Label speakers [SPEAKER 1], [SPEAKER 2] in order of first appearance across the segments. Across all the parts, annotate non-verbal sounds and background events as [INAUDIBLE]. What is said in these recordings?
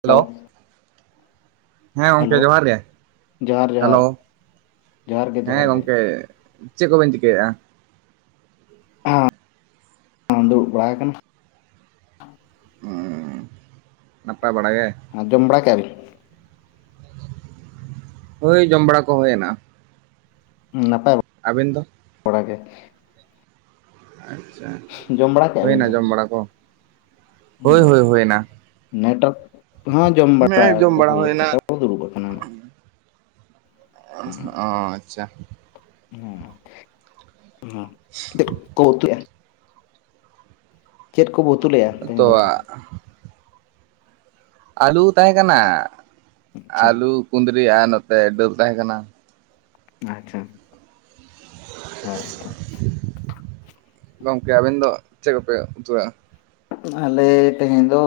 [SPEAKER 1] Hello ᱦᱮᱸ ᱜᱚᱢᱠᱮ
[SPEAKER 2] hello
[SPEAKER 1] ᱡᱚᱦᱟᱨ ᱜᱮ
[SPEAKER 2] ᱡᱚᱦᱟᱨ
[SPEAKER 1] ᱾
[SPEAKER 2] ᱡᱚᱦᱟᱨ
[SPEAKER 1] ᱦᱮᱞᱳ
[SPEAKER 2] ᱡᱚᱦᱟᱨ ᱜᱮ
[SPEAKER 1] ᱦᱮᱸ
[SPEAKER 2] ᱡᱚᱦᱟᱨ ᱜᱮ ᱾
[SPEAKER 1] ᱜᱚᱝᱠᱮ ᱪᱮᱫ ᱠᱚᱵᱮᱱ ᱪᱤᱠᱟᱹᱭᱮᱼᱟ ᱾
[SPEAKER 2] ᱚᱦ ᱫᱩᱲᱩᱵ ᱵᱟᱲᱟ ᱠᱟᱱᱟ ᱾
[SPEAKER 1] ᱦᱩᱼ ᱱᱟᱯᱟᱭ ᱵᱟᱲᱟ ᱜᱮ ᱾
[SPEAKER 2] ᱡᱚᱢ ᱵᱟᱲᱟ ᱠᱮᱜᱼᱟ ᱵᱤᱱ?
[SPEAKER 1] ᱦᱳᱭ ᱡᱚᱢ ᱵᱟᱲᱟ ᱠᱚ ᱦᱩᱭᱱᱟ ᱾
[SPEAKER 2] ᱱᱟᱯᱟᱭ ᱵᱟᱼᱼ
[SPEAKER 1] ᱟᱵᱮᱱ ᱫᱚ?
[SPEAKER 2] ᱚᱲᱟᱜ ᱜᱮ ᱾
[SPEAKER 1] [INAUDIBLE]
[SPEAKER 2] ᱡᱚᱢ ᱵᱟᱲᱟ ᱠᱮᱫᱼᱟ ᱵᱤᱱ
[SPEAKER 1] ᱦᱩᱭᱱᱟ
[SPEAKER 2] ᱪᱮ?
[SPEAKER 1] ᱡᱚᱢ ᱵᱟᱲᱟ ᱠᱚᱼᱼ
[SPEAKER 2] ᱟᱪᱪᱷᱟ ᱱᱮᱴᱚᱠ ᱦᱚᱸ ᱡᱚᱢ ᱵᱟᱲᱟ
[SPEAKER 1] ᱦᱮᱸ ᱡᱚᱢ
[SPEAKER 2] ᱠᱚ
[SPEAKER 1] ᱵᱟᱲᱟ
[SPEAKER 2] ᱦᱩᱭ
[SPEAKER 1] ᱦᱩᱭᱱᱟ
[SPEAKER 2] ᱠᱟᱫᱟ ᱾ ᱠᱚ ᱫᱩᱲᱩᱵ ᱟᱠᱟᱱᱟ ᱾
[SPEAKER 1] ᱚ ᱟᱪᱪᱷᱟ ᱾
[SPEAKER 2] ᱦᱮᱸ ᱪᱮᱫ ᱠᱚ ᱩᱛᱩ ᱮᱫ? ᱪᱮᱫ ᱠᱚᱵᱚ ᱩᱛᱩ ᱞᱮᱭᱟ
[SPEAKER 1] ᱛᱚᱣᱟ ᱾ ᱟᱞᱩ ᱛᱟᱦᱮᱸ ᱠᱟᱱᱟ,
[SPEAKER 2] ᱟᱪᱪᱷᱟ
[SPEAKER 1] ᱟᱞᱩ ᱠᱩᱸᱫᱽᱨᱤ ᱟᱨ ᱱᱚᱛᱮ ᱰᱟᱹᱞ ᱛᱟᱦᱮᱸ ᱠᱟᱱᱟ ᱾
[SPEAKER 2] ᱟᱪᱪᱷᱟ ᱾
[SPEAKER 1] [UNINTELLIGIBLE] ᱜᱚᱝᱠᱮ ᱟᱵᱮᱱ ᱫᱚ ᱪᱮᱫ ᱠᱚᱯᱮ ᱩᱛᱩ ᱞᱮᱜᱼᱟ?
[SPEAKER 2] ᱟᱞᱮ ᱛᱮᱦᱮᱧ ᱫᱚ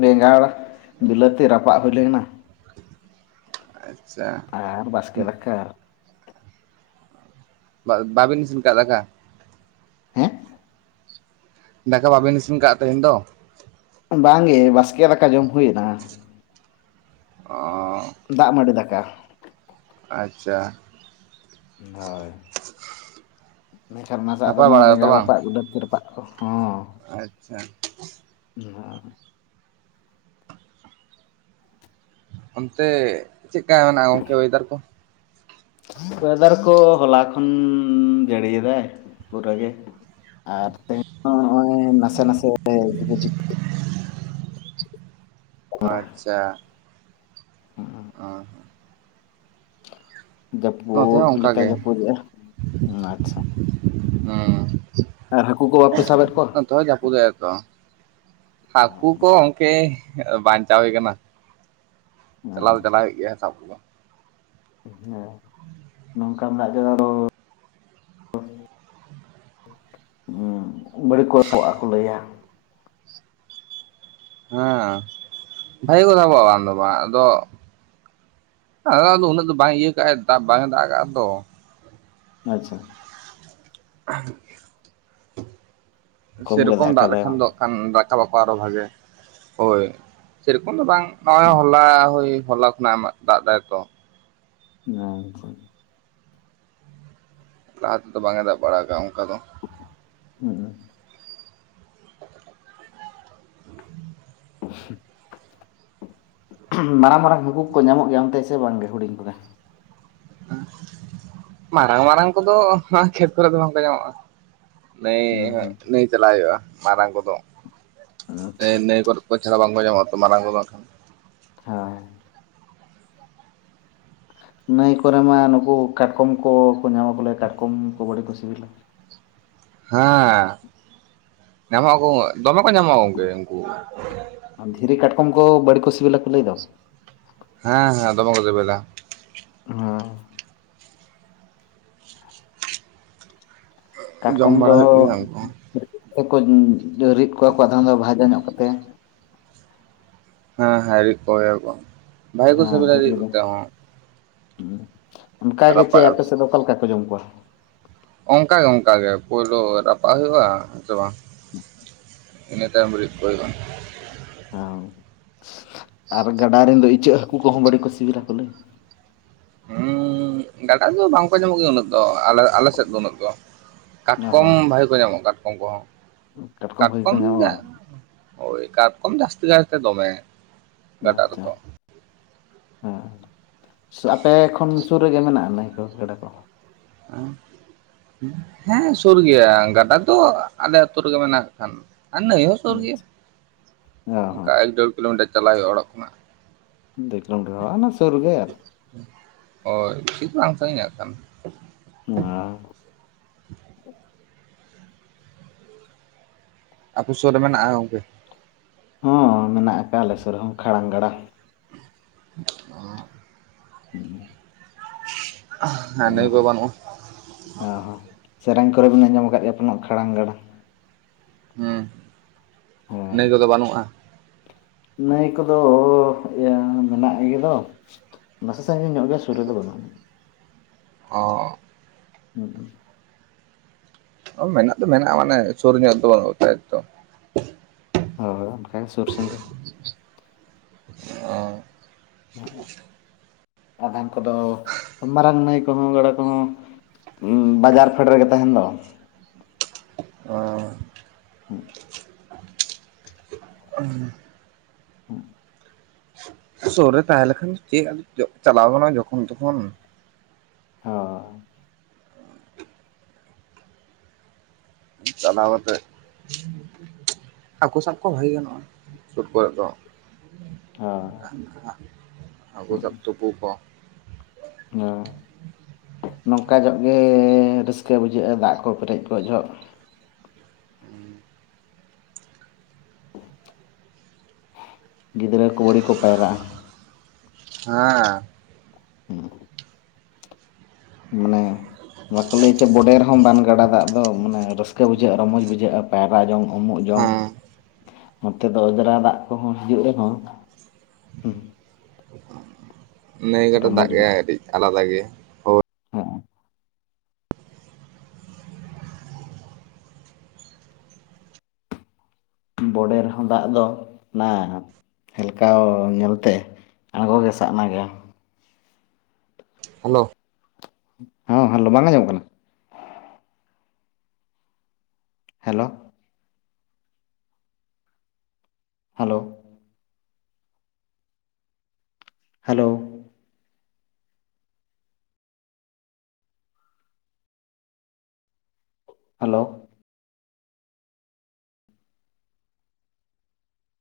[SPEAKER 2] ᱵᱮᱸᱜᱟᱲ ᱵᱤᱞᱟᱹᱛᱤ ᱨᱟᱯᱟᱜ ᱦᱩᱭ ᱞᱮᱱᱟ ᱾
[SPEAKER 1] ᱟᱪᱪᱷᱟ ᱾
[SPEAKER 2] ᱟᱨ ᱵᱟᱥᱠᱮ ᱫᱟᱠᱟ ᱾
[SPEAKER 1] ᱵᱟᱵᱤᱱ ᱤᱥᱤᱱ ᱟᱠᱟᱫᱟ ᱫᱟᱠᱟ?
[SPEAKER 2] ᱦᱮᱸ
[SPEAKER 1] ᱫᱟᱠᱟ ᱵᱟᱹᱵᱤᱱ ᱤᱥᱤᱱ ᱠᱟᱜᱟ ᱛᱮᱦᱮᱧ ᱫᱚ?
[SPEAKER 2] ᱵᱟᱝᱜᱮ ᱵᱟᱥᱠᱮ ᱫᱟᱠᱟ ᱡᱚᱢ ᱦᱩᱭᱱᱟ ᱾
[SPEAKER 1] ᱚ
[SPEAKER 2] ᱫᱟᱜ ᱢᱟᱺᱰᱤ ᱫᱟᱠᱟ ᱾
[SPEAKER 1] ᱟᱪᱪᱷᱟ ᱾
[SPEAKER 2] ᱦᱚᱭ ᱢᱮᱱᱠᱷᱟᱱ ᱚᱱᱟᱥᱟᱜ ᱫᱚ
[SPEAKER 1] ᱱᱟᱯᱟᱭ
[SPEAKER 2] ᱚᱱᱟ
[SPEAKER 1] ᱵᱟᱲᱟ ᱜᱮᱛᱚ
[SPEAKER 2] ᱵᱮᱸᱜᱟᱲ
[SPEAKER 1] ᱵᱟᱝ?
[SPEAKER 2] ᱨᱟᱯᱟᱜ ᱵᱤᱞᱟᱹᱛᱤ ᱨᱟᱯᱟᱜ ᱠᱚ ᱦᱚᱸᱼᱼ
[SPEAKER 1] ᱟᱪᱪᱷᱟ ᱾
[SPEAKER 2] ᱦ [UNINTELLIGIBLE]
[SPEAKER 1] ᱚᱱᱛᱮ ᱪᱮᱫᱠᱟ ᱢᱮᱱᱟᱜᱼᱟ ᱜᱚᱝᱠᱮ ᱚᱭᱮᱫᱟᱨ ᱠᱚ?
[SPEAKER 2] ᱚᱭᱮᱫᱟᱨ ᱠᱚ ᱦᱚᱞᱟ ᱠᱷᱚᱱ ᱡᱟᱹᱲᱤᱭᱮᱫᱟᱭ ᱯᱩᱨᱟᱹ ᱜᱮ ᱾ ᱟᱨ ᱛᱮᱦᱮᱧ ᱦᱚᱸ ᱱᱚᱜᱼᱚᱭ ᱱᱟᱥᱮ ᱱᱟᱥᱮᱼᱼ ᱵᱡ [UNINTELLIGIBLE]
[SPEAKER 1] ᱟᱪᱪᱷᱟ ᱾ ᱚ
[SPEAKER 2] ᱡᱟᱹᱯᱩᱫ
[SPEAKER 1] ᱦᱚᱸ ᱚᱱᱠᱟ
[SPEAKER 2] ᱞᱮᱠᱟᱭ
[SPEAKER 1] ᱜᱮ
[SPEAKER 2] ᱡᱟᱹᱯᱩᱫᱮᱜ-ᱟ, ᱟᱪᱪᱷᱟ ᱾
[SPEAKER 1] ᱦᱩᱸ,
[SPEAKER 2] ᱦᱟᱹᱠᱩ ᱠᱚ ᱵᱟᱯᱮ ᱥᱟᱵᱮᱫ ᱠᱚᱣᱟ
[SPEAKER 1] ᱱᱚᱛᱮ ᱦᱚᱭ ᱡᱟᱹᱯᱤᱫ ᱮᱛᱚᱼᱼ ᱦᱟᱹᱠᱩ ᱠᱚ ᱜᱚᱢᱠᱮ ᱠᱮ ᱵᱟᱧᱪᱟᱣ ᱦᱩᱭ ᱠᱟᱱᱟ᱾ ᱪᱟᱞᱟᱣ ᱫᱚ
[SPEAKER 2] ᱟᱪᱪᱷᱟ
[SPEAKER 1] ᱪᱟᱞᱟᱣ ᱦᱩᱭᱩᱜ ᱜᱮᱭᱟ ᱥᱟᱵ ᱠᱚ ᱫᱚ᱾
[SPEAKER 2] [UNINTELLIGIBLE] ᱱᱚᱝᱠᱟ [UNINTELLIGIBLE] ᱵᱟᱹᱲᱤᱡ ᱠᱚ ᱥᱚᱜ ᱟᱠᱚ ᱞᱟᱹᱭᱟ᱾
[SPEAKER 1] ᱦᱮᱸ ᱵᱷᱟᱜᱤ ᱠᱚ ᱥᱟᱵ ᱟᱠᱚ ᱵᱟᱝ ᱫᱚ ᱵᱟᱝ ᱟᱫᱚ ᱟᱫᱚ ᱫᱚ ᱩᱱᱟᱹᱜ ᱫᱚ ᱵᱟᱝᱟᱭ ᱤᱭᱟᱹ ᱠᱟᱜᱼᱟ ᱫᱟᱜ ᱵᱟᱝᱟᱭ ᱫᱟᱜ ᱠᱟᱜᱼᱟ ᱛᱚ
[SPEAKER 2] ᱟᱪᱪᱷᱟ᱾
[SPEAKER 1] [UNINTELLIGIBLE]
[SPEAKER 2] ᱠᱚᱢ ᱜᱮ
[SPEAKER 1] ᱥᱮᱨᱚᱠᱚᱢ ᱫᱟᱜ
[SPEAKER 2] ᱠᱟᱫᱟᱭ
[SPEAKER 1] ᱞᱮᱠᱷᱟᱱ
[SPEAKER 2] ᱵᱟᱝ
[SPEAKER 1] ᱫᱚ ᱨᱟᱠᱟᱵ ᱟᱠᱚ ᱟᱨᱚ ᱵᱷᱟᱜᱮ ᱦᱳᱭ ᱥᱮᱨᱚᱠᱚᱢ ᱫᱚ ᱵᱟᱝ, ᱱᱚᱜᱼᱚᱭ ᱦᱚᱞᱟ ᱦᱳᱭ ᱦᱚᱞᱟ ᱠᱷᱚᱱᱟᱜ ᱮᱢᱟᱜ ᱫᱟᱜ ᱫᱟᱭᱛᱚ᱾
[SPEAKER 2] ᱟᱪᱪᱷᱟ᱾
[SPEAKER 1] ᱞᱟᱦᱟ ᱛᱮᱫᱚ ᱵᱟᱝ ᱮ ᱫᱟᱜ ᱵᱟᱲᱟ ᱟᱠᱟᱜ-ᱟ ᱚᱱᱠᱟ ᱫᱚ᱾
[SPEAKER 2] [UNINTELLIGIBLE] ᱢᱟᱨᱟᱝ ᱢᱟᱨᱟᱝ ᱦᱟᱠᱩ ᱠᱚ ᱧᱟᱢᱚᱜ ᱜᱮᱭᱟ ᱚᱱᱛᱮ ᱥᱮ ᱵᱟᱝ ᱜᱮ ᱦᱩᱰᱤᱧ ᱠᱚᱫᱚ?
[SPEAKER 1] ᱢᱟᱨᱟᱝ ᱢᱟᱨᱟᱝ ᱠᱚᱫᱚ ᱠᱷᱮᱛ ᱠᱚᱨᱮ ᱫᱚ ᱵᱟᱝᱠᱚ ᱧᱟᱢᱚᱜᱼᱟ᱾ ᱱᱟᱹᱭ
[SPEAKER 2] ᱦᱩᱸ ᱦᱩᱸ
[SPEAKER 1] ᱱᱟᱹᱭ ᱪᱟᱞᱟᱜ ᱦᱩᱭᱩᱜᱼᱟ ᱢᱟᱨᱟᱝ ᱠᱚᱫᱚ,
[SPEAKER 2] ᱟᱪᱪᱷᱟ
[SPEAKER 1] ᱱᱟᱹᱭ ᱠᱚᱨᱮ ᱪᱷᱟᱲᱟ ᱵᱟᱝ ᱧᱟᱢᱚᱜᱼᱟ ᱛᱚ ᱢᱟᱨᱟᱝ ᱠᱚᱫᱚ ᱱᱟᱜ ᱠᱷᱟᱱ᱾
[SPEAKER 2] [UNINTELLIGIBLE] ᱱᱟᱹᱭ ᱠᱚᱨᱮ ᱢᱟ ᱱᱩᱠᱩ ᱠᱟᱴᱠᱚᱢ ᱠᱚᱠᱚ ᱧᱟᱢᱟᱚ ᱞᱟᱹᱭᱟ ᱠᱟᱴᱠᱚᱢ ᱠᱚ ᱟᱹᱰᱤ ᱠᱚ ᱥᱤᱵᱤᱞᱟ᱾
[SPEAKER 1] ᱦᱮᱸ ᱧᱟᱢᱚᱜ ᱟᱠᱩ ᱫᱚᱢᱮ ᱠᱚ ᱧᱟᱢᱚᱜ ᱜᱚᱝᱠᱮ ᱩᱱᱠᱩ᱾
[SPEAKER 2] ᱫᱷᱤᱨᱤ ᱠᱟᱴᱠᱚᱢ ᱠᱚ ᱵᱟᱹᱲ ᱠᱚ ᱥᱤᱵᱤᱞᱟ ᱠᱚ ᱞᱟᱹᱭ ᱫᱚ,
[SPEAKER 1] ᱦᱮᱸ ᱦᱮᱸ ᱫᱚᱢᱮ ᱠᱚ ᱥᱤᱵᱤᱞᱟ᱾
[SPEAKER 2] [UNINTELLIGIBLE] ᱠᱟᱴᱠᱚᱢ
[SPEAKER 1] ᱡᱚᱢ
[SPEAKER 2] ᱫᱚ
[SPEAKER 1] ᱵᱟᱲᱟ ᱦᱩᱭᱩᱜ ᱜᱮᱭᱟ ᱩᱱᱠᱩ ᱦᱚᱸ
[SPEAKER 2] ᱨᱤᱫ ᱠᱚ ᱨᱤᱫ ᱠᱚᱣᱟ ᱠᱚ ᱟᱫᱷᱚᱢ ᱫᱚ ᱵᱷᱟᱡᱟ ᱧᱚᱜ ᱠᱟᱛᱮ
[SPEAKER 1] ᱦᱮᱸᱦᱮᱸ ᱨᱤᱫ ᱠᱚ ᱜᱮᱭᱟ ᱠᱚ᱾
[SPEAKER 2] ᱦᱮᱸ
[SPEAKER 1] ᱥᱤᱵᱤᱞᱟ ᱨᱤᱫ
[SPEAKER 2] ᱫᱷᱤᱨᱤ ᱨᱮᱱ,
[SPEAKER 1] ᱠᱟᱛᱮ ᱦᱚᱸ
[SPEAKER 2] ᱚᱱᱠᱟᱜ ᱜᱮ ᱪᱮᱫ
[SPEAKER 1] ᱨᱟᱯᱟᱜ
[SPEAKER 2] ᱟᱯᱮ ᱥᱮᱫ ᱫᱚ ᱚᱠᱟ ᱞᱮᱠᱟ ᱯᱮ ᱡᱚᱢ ᱠᱚᱣᱟ?
[SPEAKER 1] ᱚᱱᱠᱟᱜᱮ ᱚᱱᱠᱟᱜᱮ ᱯᱳᱭᱞᱳ ᱨᱟᱯᱟᱜ ᱦᱩᱭᱩᱜᱼᱟ, ᱥᱮ ᱵᱟᱝ ᱤᱱᱟᱹ ᱛᱟᱭᱚᱢ ᱨᱤᱫ ᱠᱚ ᱦᱩᱭᱩᱜ-ᱟ ᱾
[SPEAKER 2] ᱦᱮᱸ ᱟᱨ ᱜᱟᱰᱟ ᱨᱮᱱ ᱫᱚ ᱤᱪᱟᱹᱜ ᱦᱟᱹᱠᱩ ᱠᱚᱦᱚᱸ ᱵᱟᱹᱲ ᱠᱚ ᱥᱤᱵᱤᱞᱟ ᱠᱚ ᱞᱟᱹᱭ,
[SPEAKER 1] ᱦᱩᱸ ᱜᱟᱰᱟ ᱫᱚ ᱵᱟᱝᱠᱚ ᱧᱟᱢᱚᱜ ᱜᱮᱭᱟ ᱩᱱᱟᱹᱜ ᱫᱚ ᱟᱞᱮ ᱟᱞᱮ ᱥᱮᱫ ᱫᱚ ᱩᱱᱟᱹᱜ ᱫᱚ᱾
[SPEAKER 2] ᱚ
[SPEAKER 1] ᱠᱟᱴᱠᱚᱢ
[SPEAKER 2] ᱦᱚᱸ
[SPEAKER 1] ᱵᱷᱟᱜᱮ ᱠᱚ ᱧᱟᱢᱚᱜᱼᱟ ᱠᱟᱴᱠᱚᱢ ᱠᱚᱦᱚᱸ,
[SPEAKER 2] ᱵᱷᱟᱹᱜᱤ ᱠᱚ
[SPEAKER 1] ᱠᱟᱴᱠᱚᱢ
[SPEAKER 2] ᱧᱟᱢᱟ ᱵᱟᱝ
[SPEAKER 1] ᱳᱭ ᱠᱟᱴᱠᱚᱢ ᱡᱟᱹᱥᱛᱤ ᱠᱟᱭ ᱛᱮ ᱫᱚᱢᱮ᱾ ᱜᱟᱰᱟ
[SPEAKER 2] ᱟᱪᱪᱷᱟ᱾
[SPEAKER 1] ᱨᱮᱫᱚ
[SPEAKER 2] ᱟᱯᱮ ᱠᱷᱚᱱ ᱥᱩᱨ ᱨᱮᱜᱮ ᱢᱮᱱᱟᱜᱼᱟ ᱱᱟᱭ ᱠᱚ ᱜᱮᱰᱟ ᱠᱚ?
[SPEAKER 1] [UNINTELLIGIBLE] ᱦᱮᱸ ᱥᱩᱨ ᱜᱮᱭᱟ ᱜᱟᱰᱟ ᱫᱚ ᱟᱞᱮ ᱟᱛᱩ ᱨᱮᱜᱮ ᱢᱮᱱᱟᱜ ᱟᱠᱷᱟᱱ᱾ ᱟᱨ ᱱᱟᱹᱭ ᱦᱚᱸ ᱥᱩᱨ ᱜᱮᱭᱟ
[SPEAKER 2] ᱚ ᱦᱚᱸ
[SPEAKER 1] ᱚᱱᱠᱟ ᱮᱠ ᱰᱮᱲ ᱠᱤᱞᱳᱢᱤᱴᱟᱨ ᱪᱟᱞᱟᱜ ᱦᱩᱭᱩᱜᱼᱟ ᱚᱲᱟᱜ ᱠᱷᱚᱱᱟᱜ᱾
[SPEAKER 2] ᱫᱮᱲ ᱠᱤᱞᱳᱢᱤᱴᱟᱨ ᱥᱩᱨ ᱜᱮ
[SPEAKER 1] ᱦᱳᱭ ᱵᱤᱥᱤ ᱫᱚ ᱵᱟᱝ ᱥᱟᱺᱜᱤᱧ-ᱟ ᱠᱷᱟᱱ᱾
[SPEAKER 2] ᱟᱻ
[SPEAKER 1] ᱟᱯᱮ ᱥᱳᱨ ᱨᱮ ᱢᱮᱱᱟᱜ-ᱟ ᱜᱚᱝᱠᱮ?
[SPEAKER 2] ᱦᱚᱸ ᱢᱮᱱᱟᱜ ᱟᱠᱟᱫ ᱟᱞᱮ ᱥᱳᱨ ᱨᱮᱦᱚᱸ ᱠᱷᱟᱲᱟᱝ ᱜᱟᱰᱟ᱾
[SPEAKER 1] [UNINTELLIGIBLE]
[SPEAKER 2] [UNINTELLIGIBLE]
[SPEAKER 1] ᱦᱟᱸᱰᱮ ᱜᱳ ᱵᱟᱹᱱᱩᱜ-ᱟ
[SPEAKER 2] ᱚ ᱦᱚᱸ ᱥᱮᱨᱮᱧ ᱠᱚ ᱨᱮ ᱵᱤᱱ ᱟᱸᱡᱚᱢ ᱟᱠᱟᱫ ᱜᱮᱭᱟ [UNINTELLIGIBLE] ᱠᱷᱟᱲᱟᱝ ᱜᱟᱰᱟᱼᱼ
[SPEAKER 1] ᱦᱩᱸ
[SPEAKER 2] ᱦᱳᱭ
[SPEAKER 1] ᱱᱟᱹᱭ ᱠᱚ ᱫᱚ ᱵᱟᱹᱱᱩᱜ-ᱟ
[SPEAKER 2] ᱱᱟᱹᱭ ᱠᱚ ᱫᱚ ᱚᱻ ᱤᱭᱟᱹ ᱢᱮᱱᱟᱜ ᱜᱮᱫᱚ ᱱᱟᱥᱮ ᱥᱟᱺᱜᱤᱧ ᱧᱚᱜ ᱜᱮᱭᱟ ᱥᱩᱨ ᱨᱮ ᱫᱚ ᱵᱟᱹᱱᱩᱜ ᱟᱹᱱᱤᱡ
[SPEAKER 1] ᱚᱻ
[SPEAKER 2] [UNINTELLIGIBLE]
[SPEAKER 1] ᱚ ᱢᱮᱱᱟᱜ ᱫᱚ ᱢᱮᱱᱟᱜ-ᱟ ᱢᱟᱱᱮ ᱥᱩᱨ ᱧᱚᱜ ᱨᱮ ᱫᱚ ᱵᱟᱹᱱᱩᱜ-ᱟ ᱛᱟᱭᱛᱚ
[SPEAKER 2] ᱦᱳᱭ ᱚᱱᱠᱟ ᱜᱮ ᱥᱩᱨ ᱥᱟᱺᱜᱤᱧᱼᱼ
[SPEAKER 1] ᱦᱮᱸ
[SPEAKER 2] ᱟᱫᱷᱟᱱ ᱠᱚ ᱫᱚ ᱢᱟᱨᱟᱝ ᱱᱟᱹᱭ [UNINTELLIGIBLE] ᱜᱟᱰᱟ ᱠᱚᱦᱚᱸ ᱩᱸ ᱵᱟᱡᱟᱨ ᱯᱷᱮᱰ ᱨᱮᱜᱮ ᱛᱟᱦᱮᱸᱱ ᱫᱚᱼᱼ
[SPEAKER 1] ᱚᱻ
[SPEAKER 2] ᱦᱩᱸ
[SPEAKER 1] [UNINTELLIGIBLE]
[SPEAKER 2] ᱦᱩᱸ
[SPEAKER 1] ᱥᱳᱨ ᱨᱮ ᱛᱟᱦᱮᱸ ᱞᱮᱠᱷᱟᱱ ᱪᱮᱫ ᱟᱫᱚ ᱪᱟᱞᱟᱣ ᱜᱟᱱᱚᱜ-ᱟ ᱡᱚᱠᱷᱚᱱ ᱛᱚᱠᱷᱚᱱᱼᱼ
[SPEAKER 2] [UNINTELLIGIBLE]
[SPEAKER 1] ᱪᱟᱞᱟᱣ ᱟᱛᱮᱫᱼᱼ ᱦᱟᱹᱠᱩ ᱥᱟᱵ ᱠᱚ ᱵᱷᱟᱹᱜᱮ ᱜᱟᱱᱚᱜ-ᱟ ᱥᱩᱨ ᱠᱚ ᱨᱮ ᱫᱚᱼᱼ ᱟ-ᱟ
[SPEAKER 2] ᱦᱳᱭ
[SPEAKER 1] ᱦᱟᱹᱠᱩ ᱥᱟᱵ ᱛᱩᱯᱩ ᱠᱚᱼᱼ
[SPEAKER 2] ᱦᱮᱸ ᱱᱚᱝᱠᱟ ᱧᱚᱜ ᱜᱮᱻ ᱨᱟᱹᱥᱠᱟᱹ ᱵᱩᱡᱷᱟᱹᱜ-ᱟ ᱫᱟᱜ ᱠᱚ ᱯᱮᱨᱮᱡ ᱠᱚᱜ ᱡᱚᱦᱚᱜ [UNINTELLIGIBLE] ᱜᱤᱫᱽᱨᱟᱹ ᱠᱚ ᱵᱟ. ᱲᱤᱡ ᱠᱚ ᱯᱟᱭᱨᱟᱜ-ᱟ
[SPEAKER 1] ᱦᱮᱸᱻ
[SPEAKER 2] ᱦᱩᱸ ᱢᱟᱱᱮ ᱵᱟᱠᱚ ᱞᱟᱹᱭ ᱛᱮ ᱵᱚᱰᱮ ᱨᱮᱦᱚᱸ ᱵᱟᱱ ᱜᱟᱰᱟ ᱫᱟᱜ ᱫᱚ ᱢᱟᱱᱮ ᱨᱟᱹᱥᱠᱟᱹ ᱵᱩᱡᱷᱟᱹᱜ-ᱟ ᱨᱚᱢᱚᱡᱽ ᱵᱩᱡᱷᱟᱹᱜ-ᱟ ᱯᱟᱭᱨᱟ ᱡᱚᱝ ᱩᱢᱩᱜ ᱡᱚᱝᱼᱼ
[SPEAKER 1] ᱦᱮᱸ
[SPEAKER 2] ᱱᱚᱛᱮ ᱫᱚ ᱚᱡᱽᱨᱟ ᱫᱟᱜ ᱠᱚ ᱦᱚᱸ ᱦᱤᱡᱩᱜ ᱨᱮᱦᱚᱸ
[SPEAKER 1] ᱱᱟᱹᱭ ᱜᱟᱰᱟ ᱫᱟᱜ ᱜᱮ ᱟᱹᱰᱤᱡ ᱟᱞᱟᱫᱟ ᱜᱮᱭᱟ ᱦᱳᱭ
[SPEAKER 2] ᱦᱚᱜ-ᱚ ᱵᱚᱰᱮ ᱨᱮ ᱦᱚᱸ ᱫᱟᱜ ᱫᱚ ᱱᱟᱼᱼ ᱦᱮᱞᱠᱟᱣ ᱧᱮᱞ ᱛᱮ ᱟᱲᱜᱚ ᱜᱮ ᱥᱟᱜᱱᱟ ᱜᱮᱭᱟ
[SPEAKER 1] ᱦᱮᱞᱳ
[SPEAKER 2] ᱦᱚᱸ ᱦᱮᱞᱳ ᱵᱟᱝ ᱟᱸᱡᱚᱢᱚᱜ ᱠᱟᱱᱟ? Hello hello hello hello